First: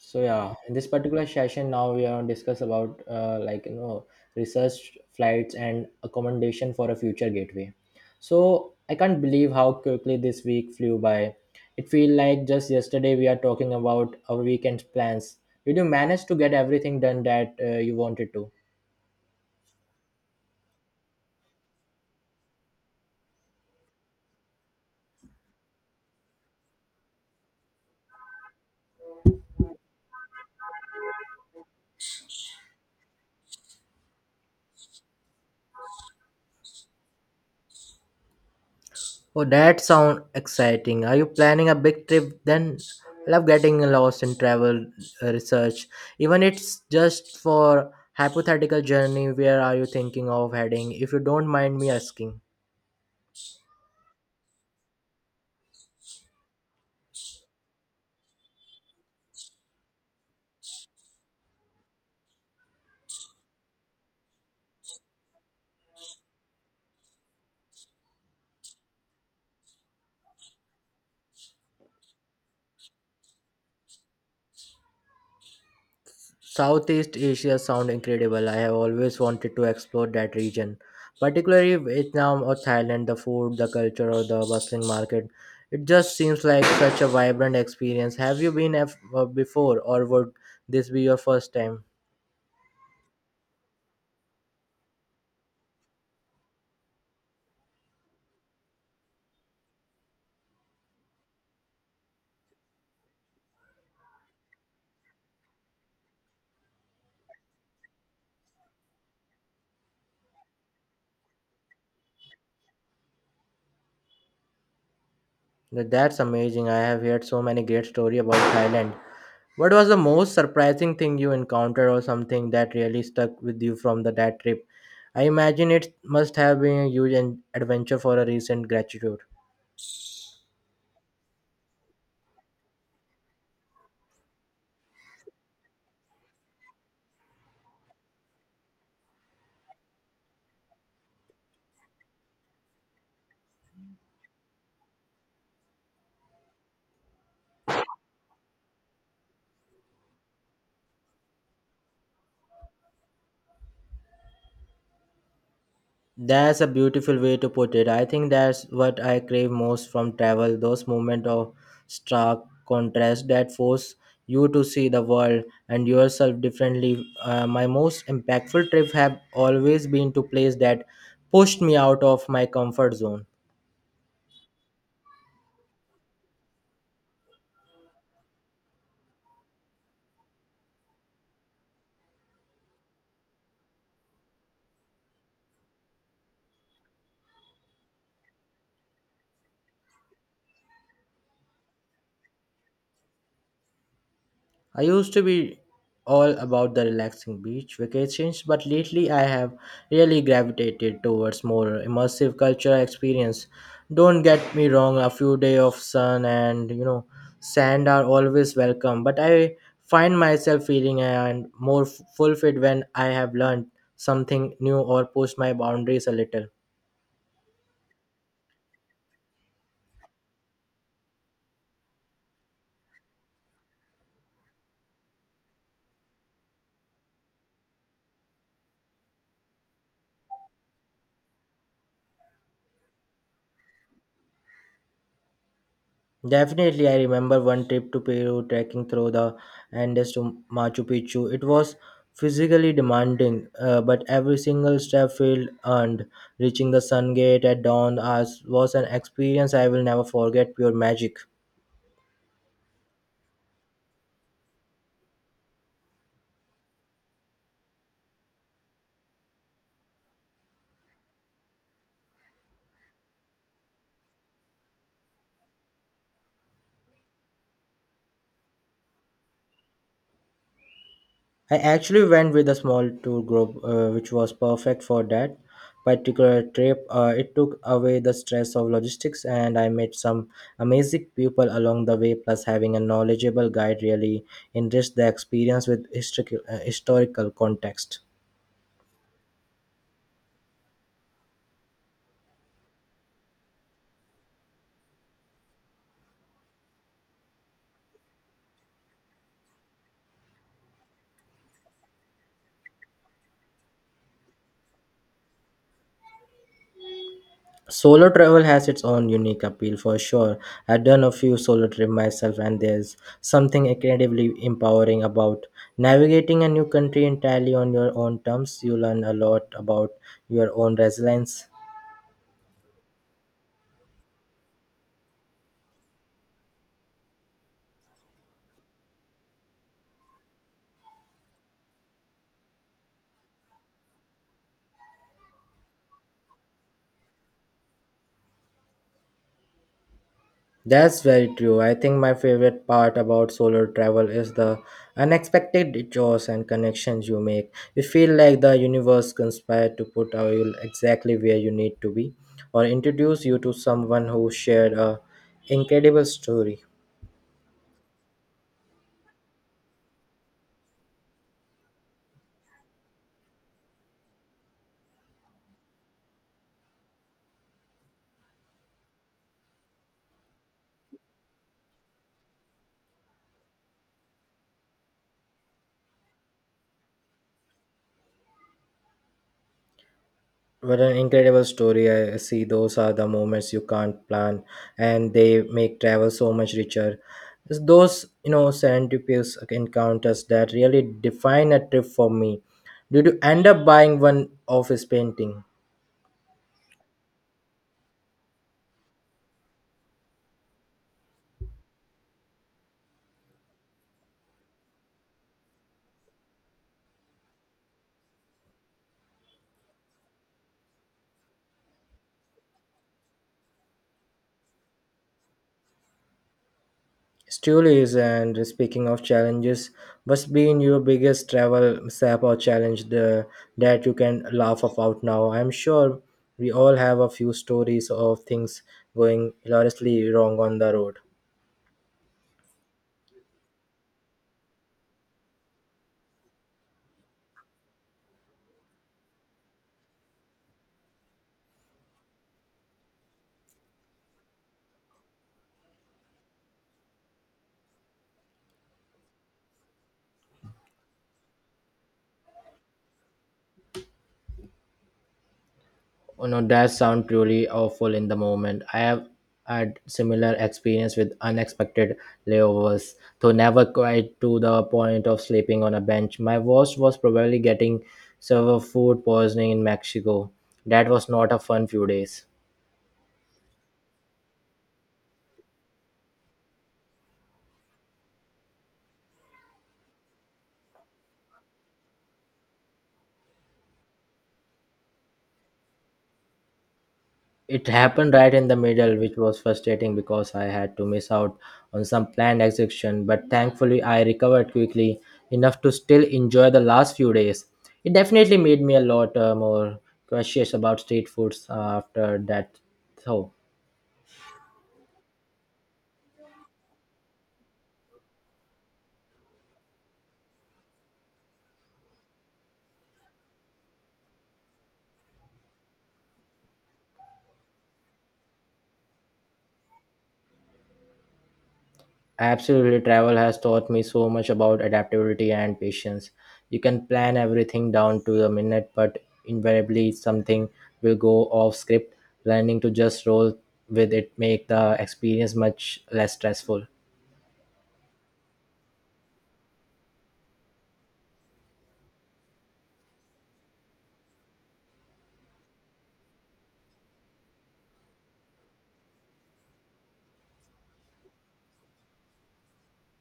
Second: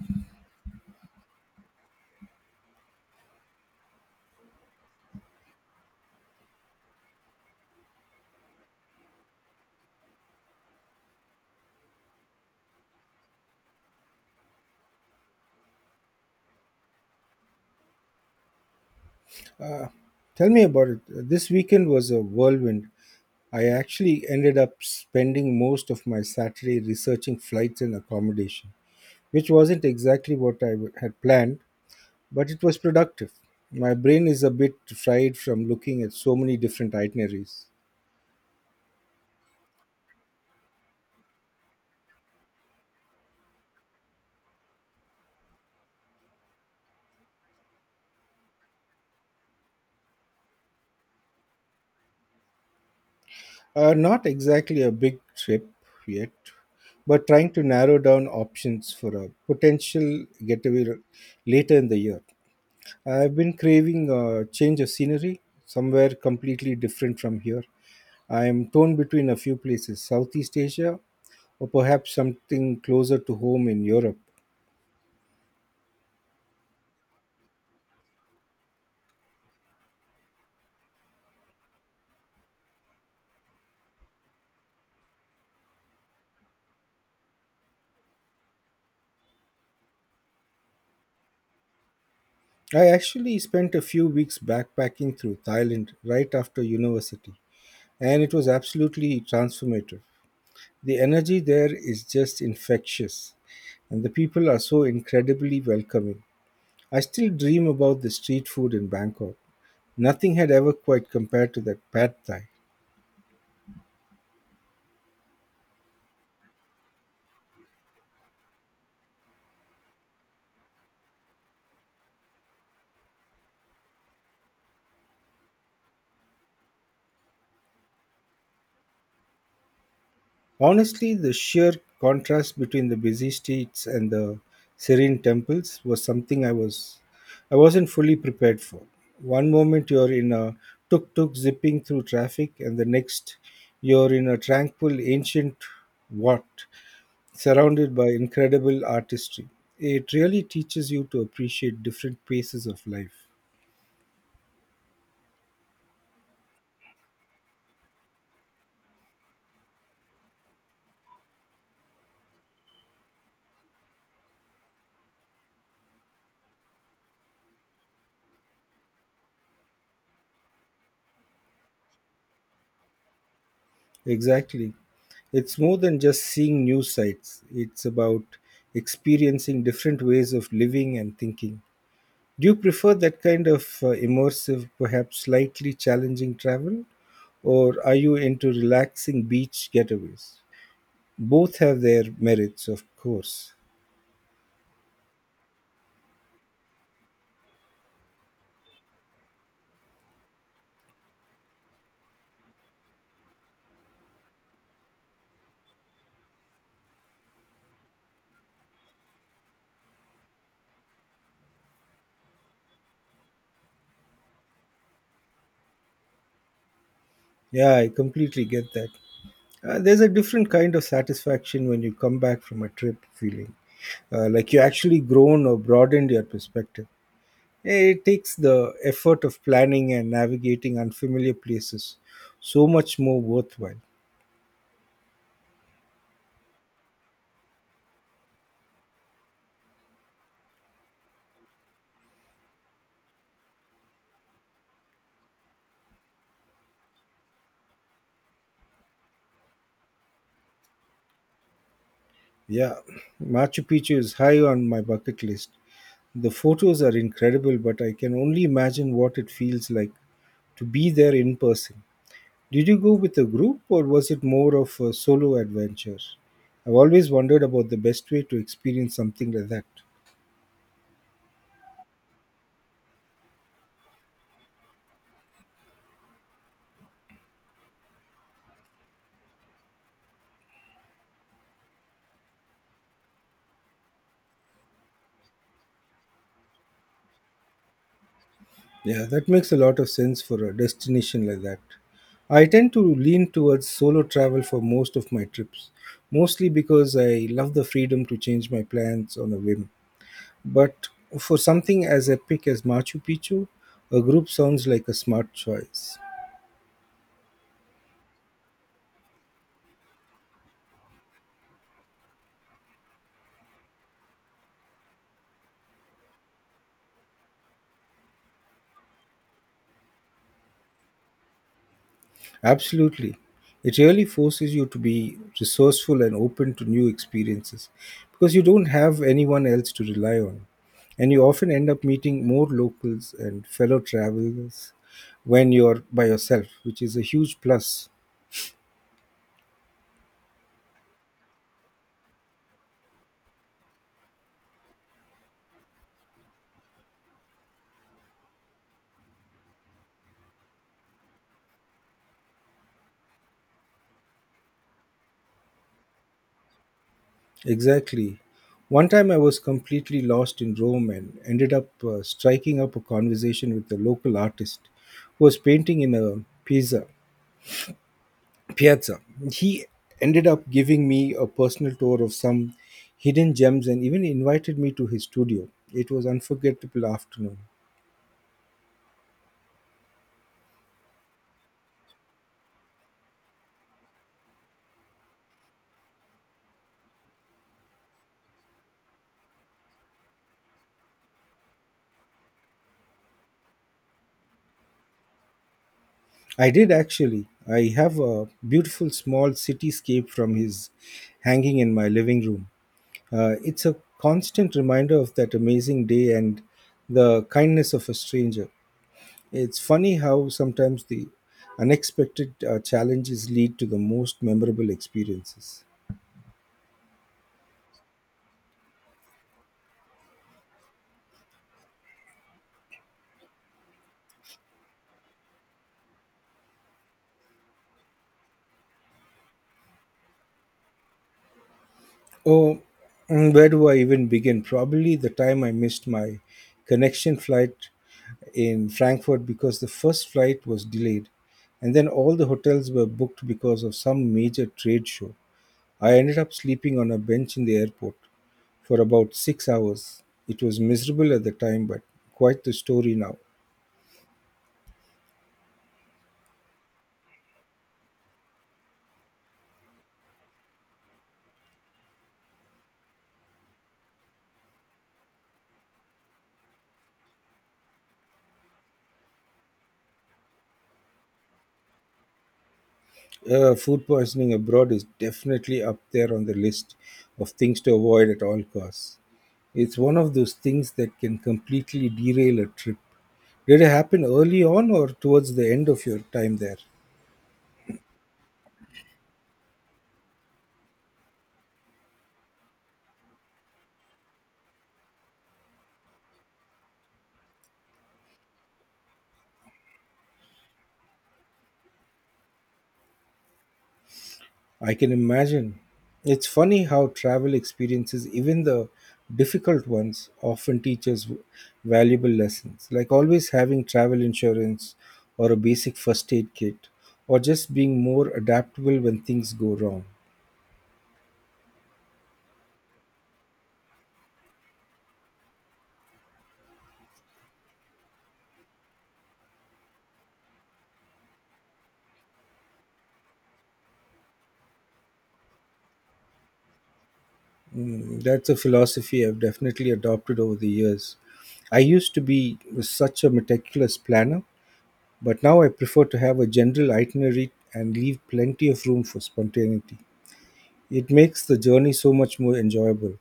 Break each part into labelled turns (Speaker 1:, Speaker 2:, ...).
Speaker 1: So yeah, in this particular session, now we are discuss about research flights and accommodation for a future gateway. So I can't believe how quickly this week flew by. It feel like just yesterday we are talking about our weekend plans. Did you manage to get everything done that you wanted to?
Speaker 2: Uh, Tell me about it. This weekend was a whirlwind. I actually ended up spending most of my Saturday researching flights and accommodation, which wasn't exactly what had planned, but it was productive. My brain is a bit fried from looking at so many different itineraries.
Speaker 1: Oh, that sound exciting. Are you planning a big trip then? I love getting lost in travel research. Even it's just for hypothetical journey, where are you thinking of heading? If you don't mind me asking.
Speaker 2: Not exactly a big trip yet, but trying to narrow down options for a potential getaway later in the year. I've been craving a change of scenery, somewhere completely different from here. I am torn between a few places, Southeast Asia, or perhaps something closer to home in Europe.
Speaker 1: Southeast Asia sound incredible. I have always wanted to explore that region, particularly Vietnam or Thailand, the food, the culture, or the bustling market. It just seems like such a vibrant experience. Have you been before, or would this be your first time?
Speaker 2: I actually spent a few weeks backpacking through Thailand right after university, and it was absolutely transformative. The energy there is just infectious, and the people are so incredibly welcoming. I still dream about the street food in Bangkok. Nothing had ever quite compared to that pad thai.
Speaker 1: That's amazing. I have heard so many great story about Thailand. What was the most surprising thing you encountered or something that really stuck with you from the that trip? I imagine it must have been a huge adventure for a recent graduate.
Speaker 2: Honestly, the sheer contrast between the busy streets and the serene temples was something I wasn't fully prepared for. One moment you're in a tuk-tuk zipping through traffic and the next you're in a tranquil ancient wat surrounded by incredible artistry. It really teaches you to appreciate different paces of life.
Speaker 1: That's a beautiful way to put it. I think that's what I crave most from travel, those moments of stark contrast that force you to see the world and yourself differently. My most impactful trips have always been to places that pushed me out of my comfort zone.
Speaker 2: Exactly. It's more than just seeing new sights. It's about experiencing different ways of living and thinking. Do you prefer that kind of immersive, perhaps slightly challenging travel, or are you into relaxing beach getaways? Both have their merits, of course.
Speaker 1: I used to be all about the relaxing beach vacations, but lately I have really gravitated towards more immersive cultural experience. Don't get me wrong, a few days of sun and sand are always welcome, but I find myself feeling and more f- fulfilled when I have learned something new or pushed my boundaries a little.
Speaker 2: Yeah, I completely get that. There's a different kind of satisfaction when you come back from a trip feeling like you actually grown or broadened your perspective. It takes the effort of planning and navigating unfamiliar places so much more worthwhile.
Speaker 1: Definitely, I remember one trip to Peru trekking through the Andes to Machu Picchu. It was physically demanding, but every single step felt earned. Reaching the Sun Gate at dawn was an experience I will never forget, pure magic.
Speaker 2: Yeah, Machu Picchu is high on my bucket list. The photos are incredible, but I can only imagine what it feels like to be there in person. Did you go with a group or was it more of a solo adventure? I've always wondered about the best way to experience something like that.
Speaker 1: I actually went with a small tour group, which was perfect for that particular trip. It took away the stress of logistics, and I met some amazing people along the way. Plus, having a knowledgeable guide really enriched the experience with historical context.
Speaker 2: Yeah, that makes a lot of sense for a destination like that. I tend to lean towards solo travel for most of my trips, mostly because I love the freedom to change my plans on a whim. But for something as epic as Machu Picchu, a group sounds like a smart choice.
Speaker 1: Solo travel has its own unique appeal for sure. I've done a few solo trips myself, and there's something incredibly empowering about navigating a new country entirely on your own terms. You learn a lot about your own resilience.
Speaker 2: Absolutely. It really forces you to be resourceful and open to new experiences because you don't have anyone else to rely on. And you often end up meeting more locals and fellow travelers when you're by yourself, which is a huge plus.
Speaker 1: That's very true. I think my favorite part about solo travel is the unexpected detours and connections you make. You feel like the universe conspired to put you exactly where you need to be or introduce you to someone who shared a incredible story.
Speaker 2: Exactly. One time I was completely lost in Rome and ended up striking up a conversation with a local artist who was painting in a piazza. He ended up giving me a personal tour of some hidden gems and even invited me to his studio. It was unforgettable afternoon.
Speaker 1: What an incredible story. I see those are the moments you can't plan, and they make travel so much richer. It's those, you know, serendipitous encounters that really define a trip for me. Did you end up buying one of his painting?
Speaker 2: I did actually. I have a beautiful small cityscape from his hanging in my living room. It's a constant reminder of that amazing day and the kindness of a stranger. It's funny how sometimes the unexpected challenges lead to the most memorable experiences.
Speaker 1: Still is, and speaking of challenges, what's been your biggest travel sap or that you can laugh about now? I'm sure we all have a few stories of things going hilariously wrong on the road.
Speaker 2: Oh, where do I even begin? Probably the time I missed my connection flight in Frankfurt because the first flight was delayed, and then all the hotels were booked because of some major trade show. I ended up sleeping on a bench in the airport for about 6 hours. It was miserable at the time, but quite the story now.
Speaker 1: Oh no, that sounds truly awful in the moment. I have had similar experience with unexpected layovers, though never quite to the point of sleeping on a bench. My worst was probably getting severe food poisoning in Mexico. That was not a fun few days.
Speaker 2: Food poisoning abroad is definitely up there on the list of things to avoid at all costs. It's one of those things that can completely derail a trip. Did it happen early on or towards the end of your time there?
Speaker 1: It happened right in the middle, which was frustrating because I had to miss out on some planned execution, but thankfully I recovered quickly enough to still enjoy the last few days. It definitely made me a lot more cautious about street foods after that, though.
Speaker 2: I can imagine. It's funny how travel experiences, even the difficult ones, often teach us valuable lessons, like always having travel insurance or a basic first aid kit, or just being more adaptable when things go wrong.
Speaker 1: Absolutely, travel has taught me so much about adaptability and patience. You can plan everything down to the minute, but invariably something will go off script. Learning to just roll with it make the experience much less stressful.
Speaker 2: Mm, that's a philosophy I've definitely adopted over the years. I used to be such a meticulous planner, but now I prefer to have a general itinerary and leave plenty of room for spontaneity. It makes the journey so much more enjoyable.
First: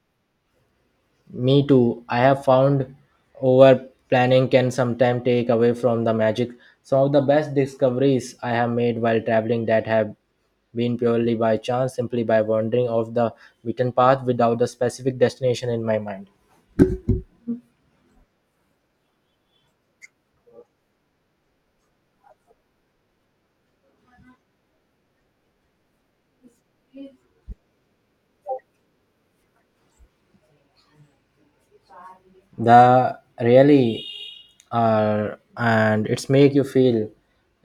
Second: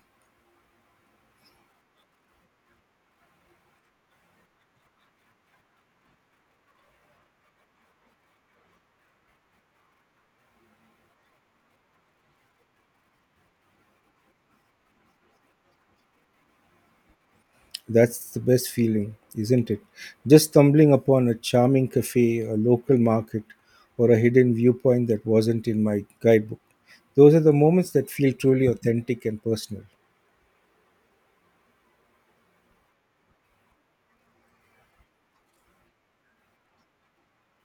Speaker 1: Me too. I have found over planning can sometimes take away from the magic. Some of the best discoveries I have made while traveling that have been purely by chance, simply by wandering off the beaten path without the specific destination in my mind.
Speaker 2: That's the best feeling, isn't it? Just stumbling upon a charming cafe, a local market, or a hidden viewpoint that wasn't in my guidebook. Those are the moments that feel truly authentic and personal.
Speaker 1: The really are, and it's make you feel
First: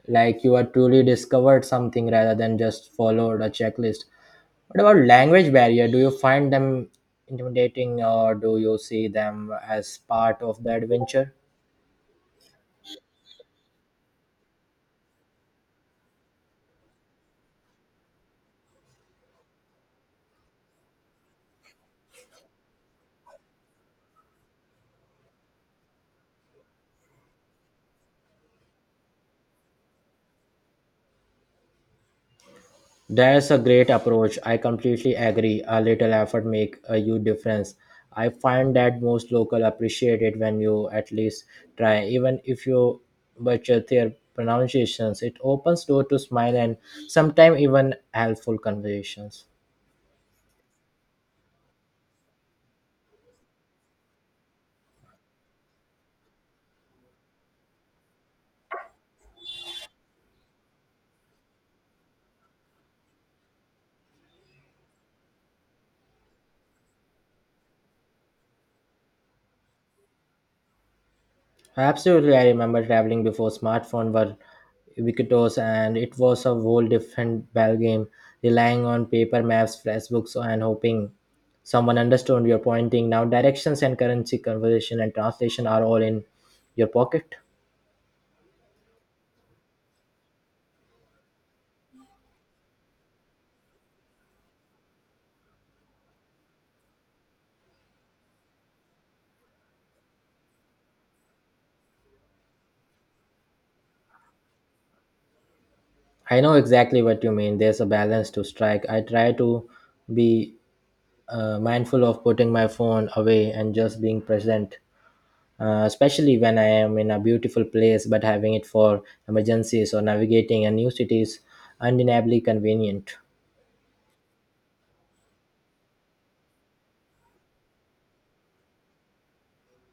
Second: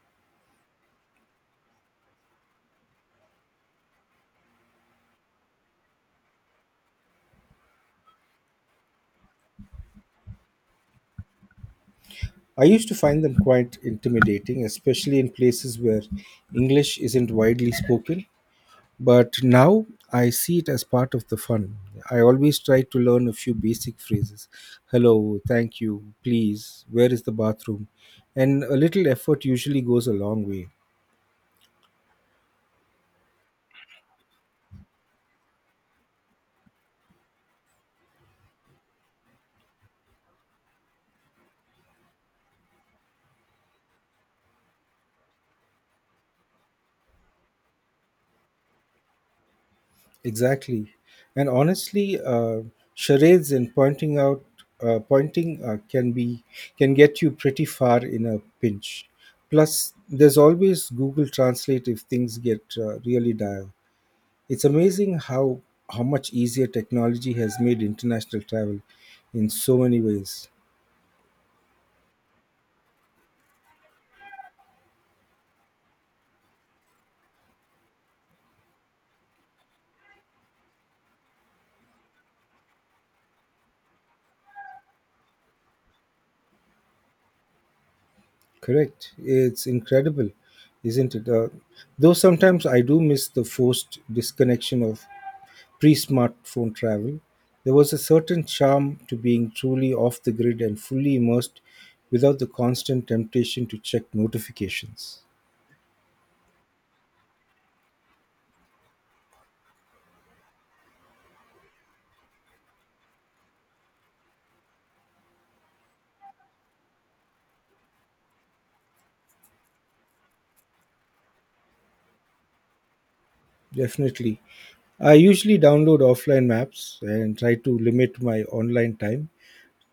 Speaker 1: like you are truly discovered something rather than just followed a checklist. What about language barrier, do you find them intimidating, or do you see them as part of the adventure?
Speaker 2: I used to find them quite intimidating, especially in places where English isn't widely spoken. But now I see it as part of the fun. I always try to learn a few basic phrases. Hello, thank you, please, where is the bathroom? And a little effort usually goes a long way.
Speaker 1: That's a great approach. I completely agree. A little effort make a huge difference. I find that most local appreciate it when you at least try, even if you butcher their pronunciations. It opens door to smile and sometimes even helpful conversations.
Speaker 2: Exactly. And honestly, charades and pointing can get you pretty far in a pinch. Plus, there's always Google Translate if things get really dire. It's amazing how much easier technology has made international travel in so many ways.
Speaker 1: Absolutely, I remember traveling before smartphone were ubiquitous, and it was a whole different ballgame, relying on paper maps, flashbooks, and hoping someone understood your pointing. Now, directions and currency conversion and translation are all in your pocket.
Speaker 2: Correct. It's incredible, isn't it? Though sometimes I do miss the forced disconnection of pre-smartphone travel. There was a certain charm to being truly off the grid and fully immersed without the constant temptation to check notifications.
Speaker 1: I know exactly what you mean. There's a balance to strike. I try to be mindful of putting my phone away and just being present, especially when I am in a beautiful place, but having it for emergencies or navigating a new city is undeniably convenient.
Speaker 2: Definitely. I usually download offline maps and try to limit my online time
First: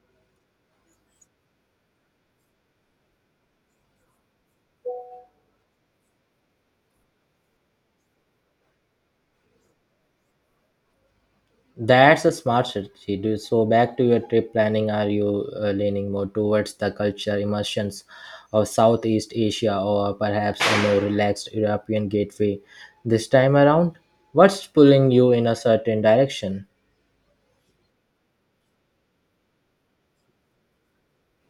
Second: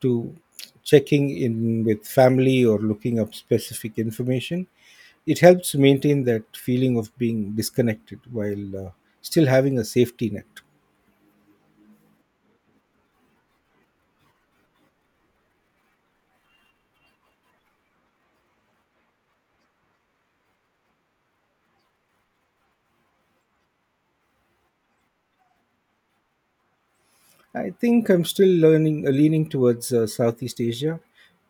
Speaker 2: to checking in with family or looking up specific information. It helps maintain that feeling of being disconnected while still having a safety net.
Speaker 1: That's a smart strategy. So, back to your trip planning, are you leaning more towards the culture immersions of Southeast Asia or perhaps a more relaxed European gateway this time around? What's pulling you in a certain direction?
Speaker 2: I think leaning towards Southeast Asia,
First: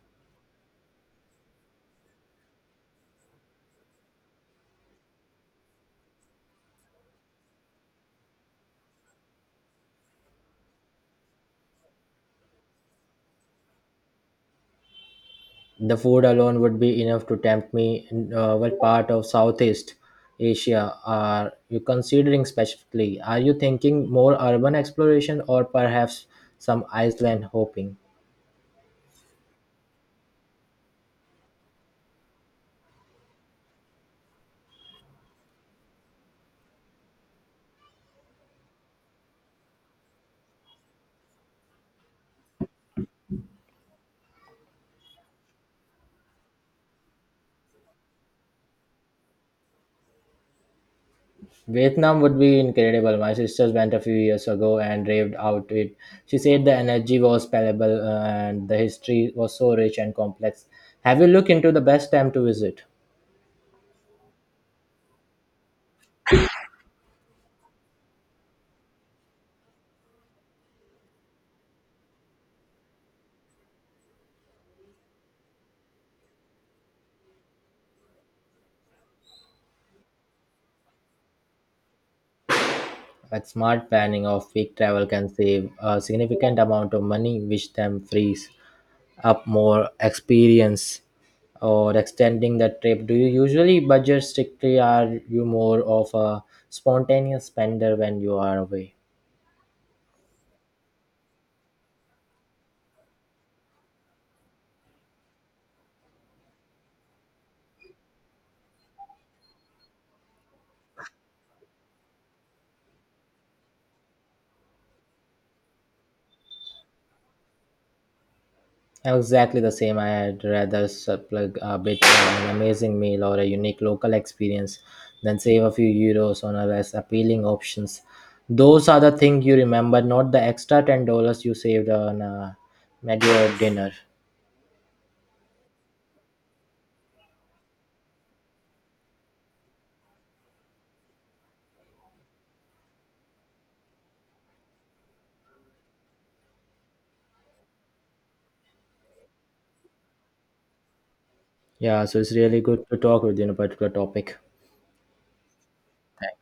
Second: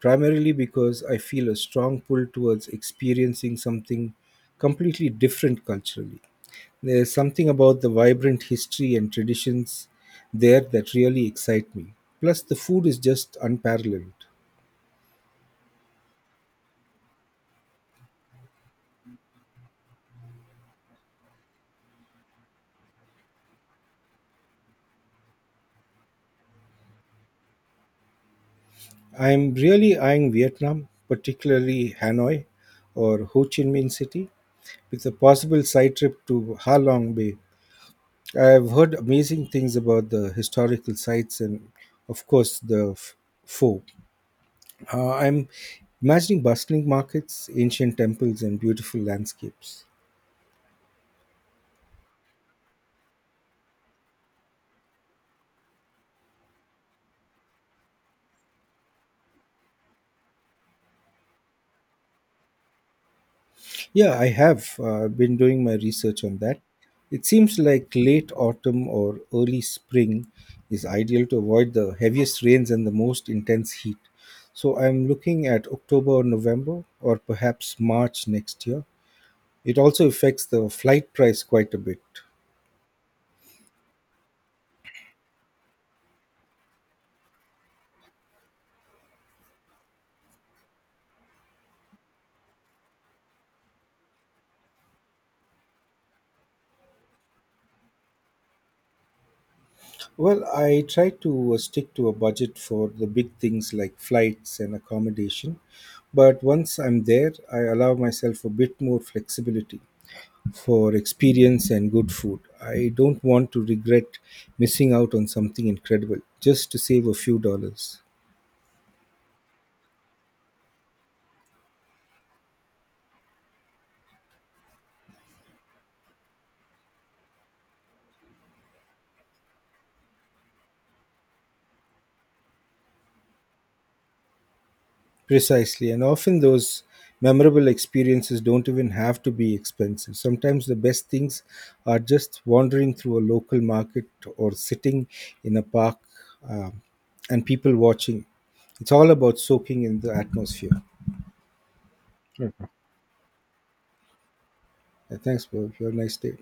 Speaker 2: primarily because I feel a strong pull towards experiencing something completely different culturally. There's something about the vibrant history and traditions there that really excite me. Plus, the food is just unparalleled.
Speaker 1: The food alone would be enough to tempt me. What part of Southeast Asia are you considering specifically? Are you thinking more urban exploration or perhaps some Iceland hopping?
Speaker 2: I'm really eyeing Vietnam, particularly Hanoi or Ho Chi Minh City, with a possible side trip to Ha Long Bay. I have heard amazing things about the historical sites and, of course, pho. I'm imagining bustling markets, ancient temples, and beautiful landscapes.
Speaker 1: Vietnam would be incredible. My sisters went a few years ago and raved out it. She said the energy was palpable and the history was so rich and complex. Have you looked into the best time to visit?
Speaker 2: Yeah, I have been doing my research on that. It seems like late autumn or early spring is ideal to avoid the heaviest rains and the most intense heat. So I'm looking at October or November or perhaps March next year. It also affects the flight price quite a bit.
Speaker 1: Like smart planning of week travel can save a significant amount of money, which then frees up more experience or extending the trip. Do you usually budget strictly? Are you more of a spontaneous spender when you are away?
Speaker 2: Well, I try to stick to a budget for the big things like flights and accommodation, but once I'm there, I allow myself a bit more flexibility for experience and good food. I don't want to regret missing out on something incredible just to save a few dollars.
Speaker 1: Exactly the same. I'd rather plug a bit on an amazing meal or a unique local experience than save a few euros on a less appealing options. Those are the things you remember, not the extra $10 you saved on a menu dinner.
Speaker 2: Precisely, and often those memorable experiences don't even have to be expensive. Sometimes the best things are just wandering through a local market or sitting in a park um, and people watching. It's all about soaking in the atmosphere.
Speaker 1: Yeah, so it's really good to talk with you on a particular topic.
Speaker 2: Thanks, bro. You have a nice day.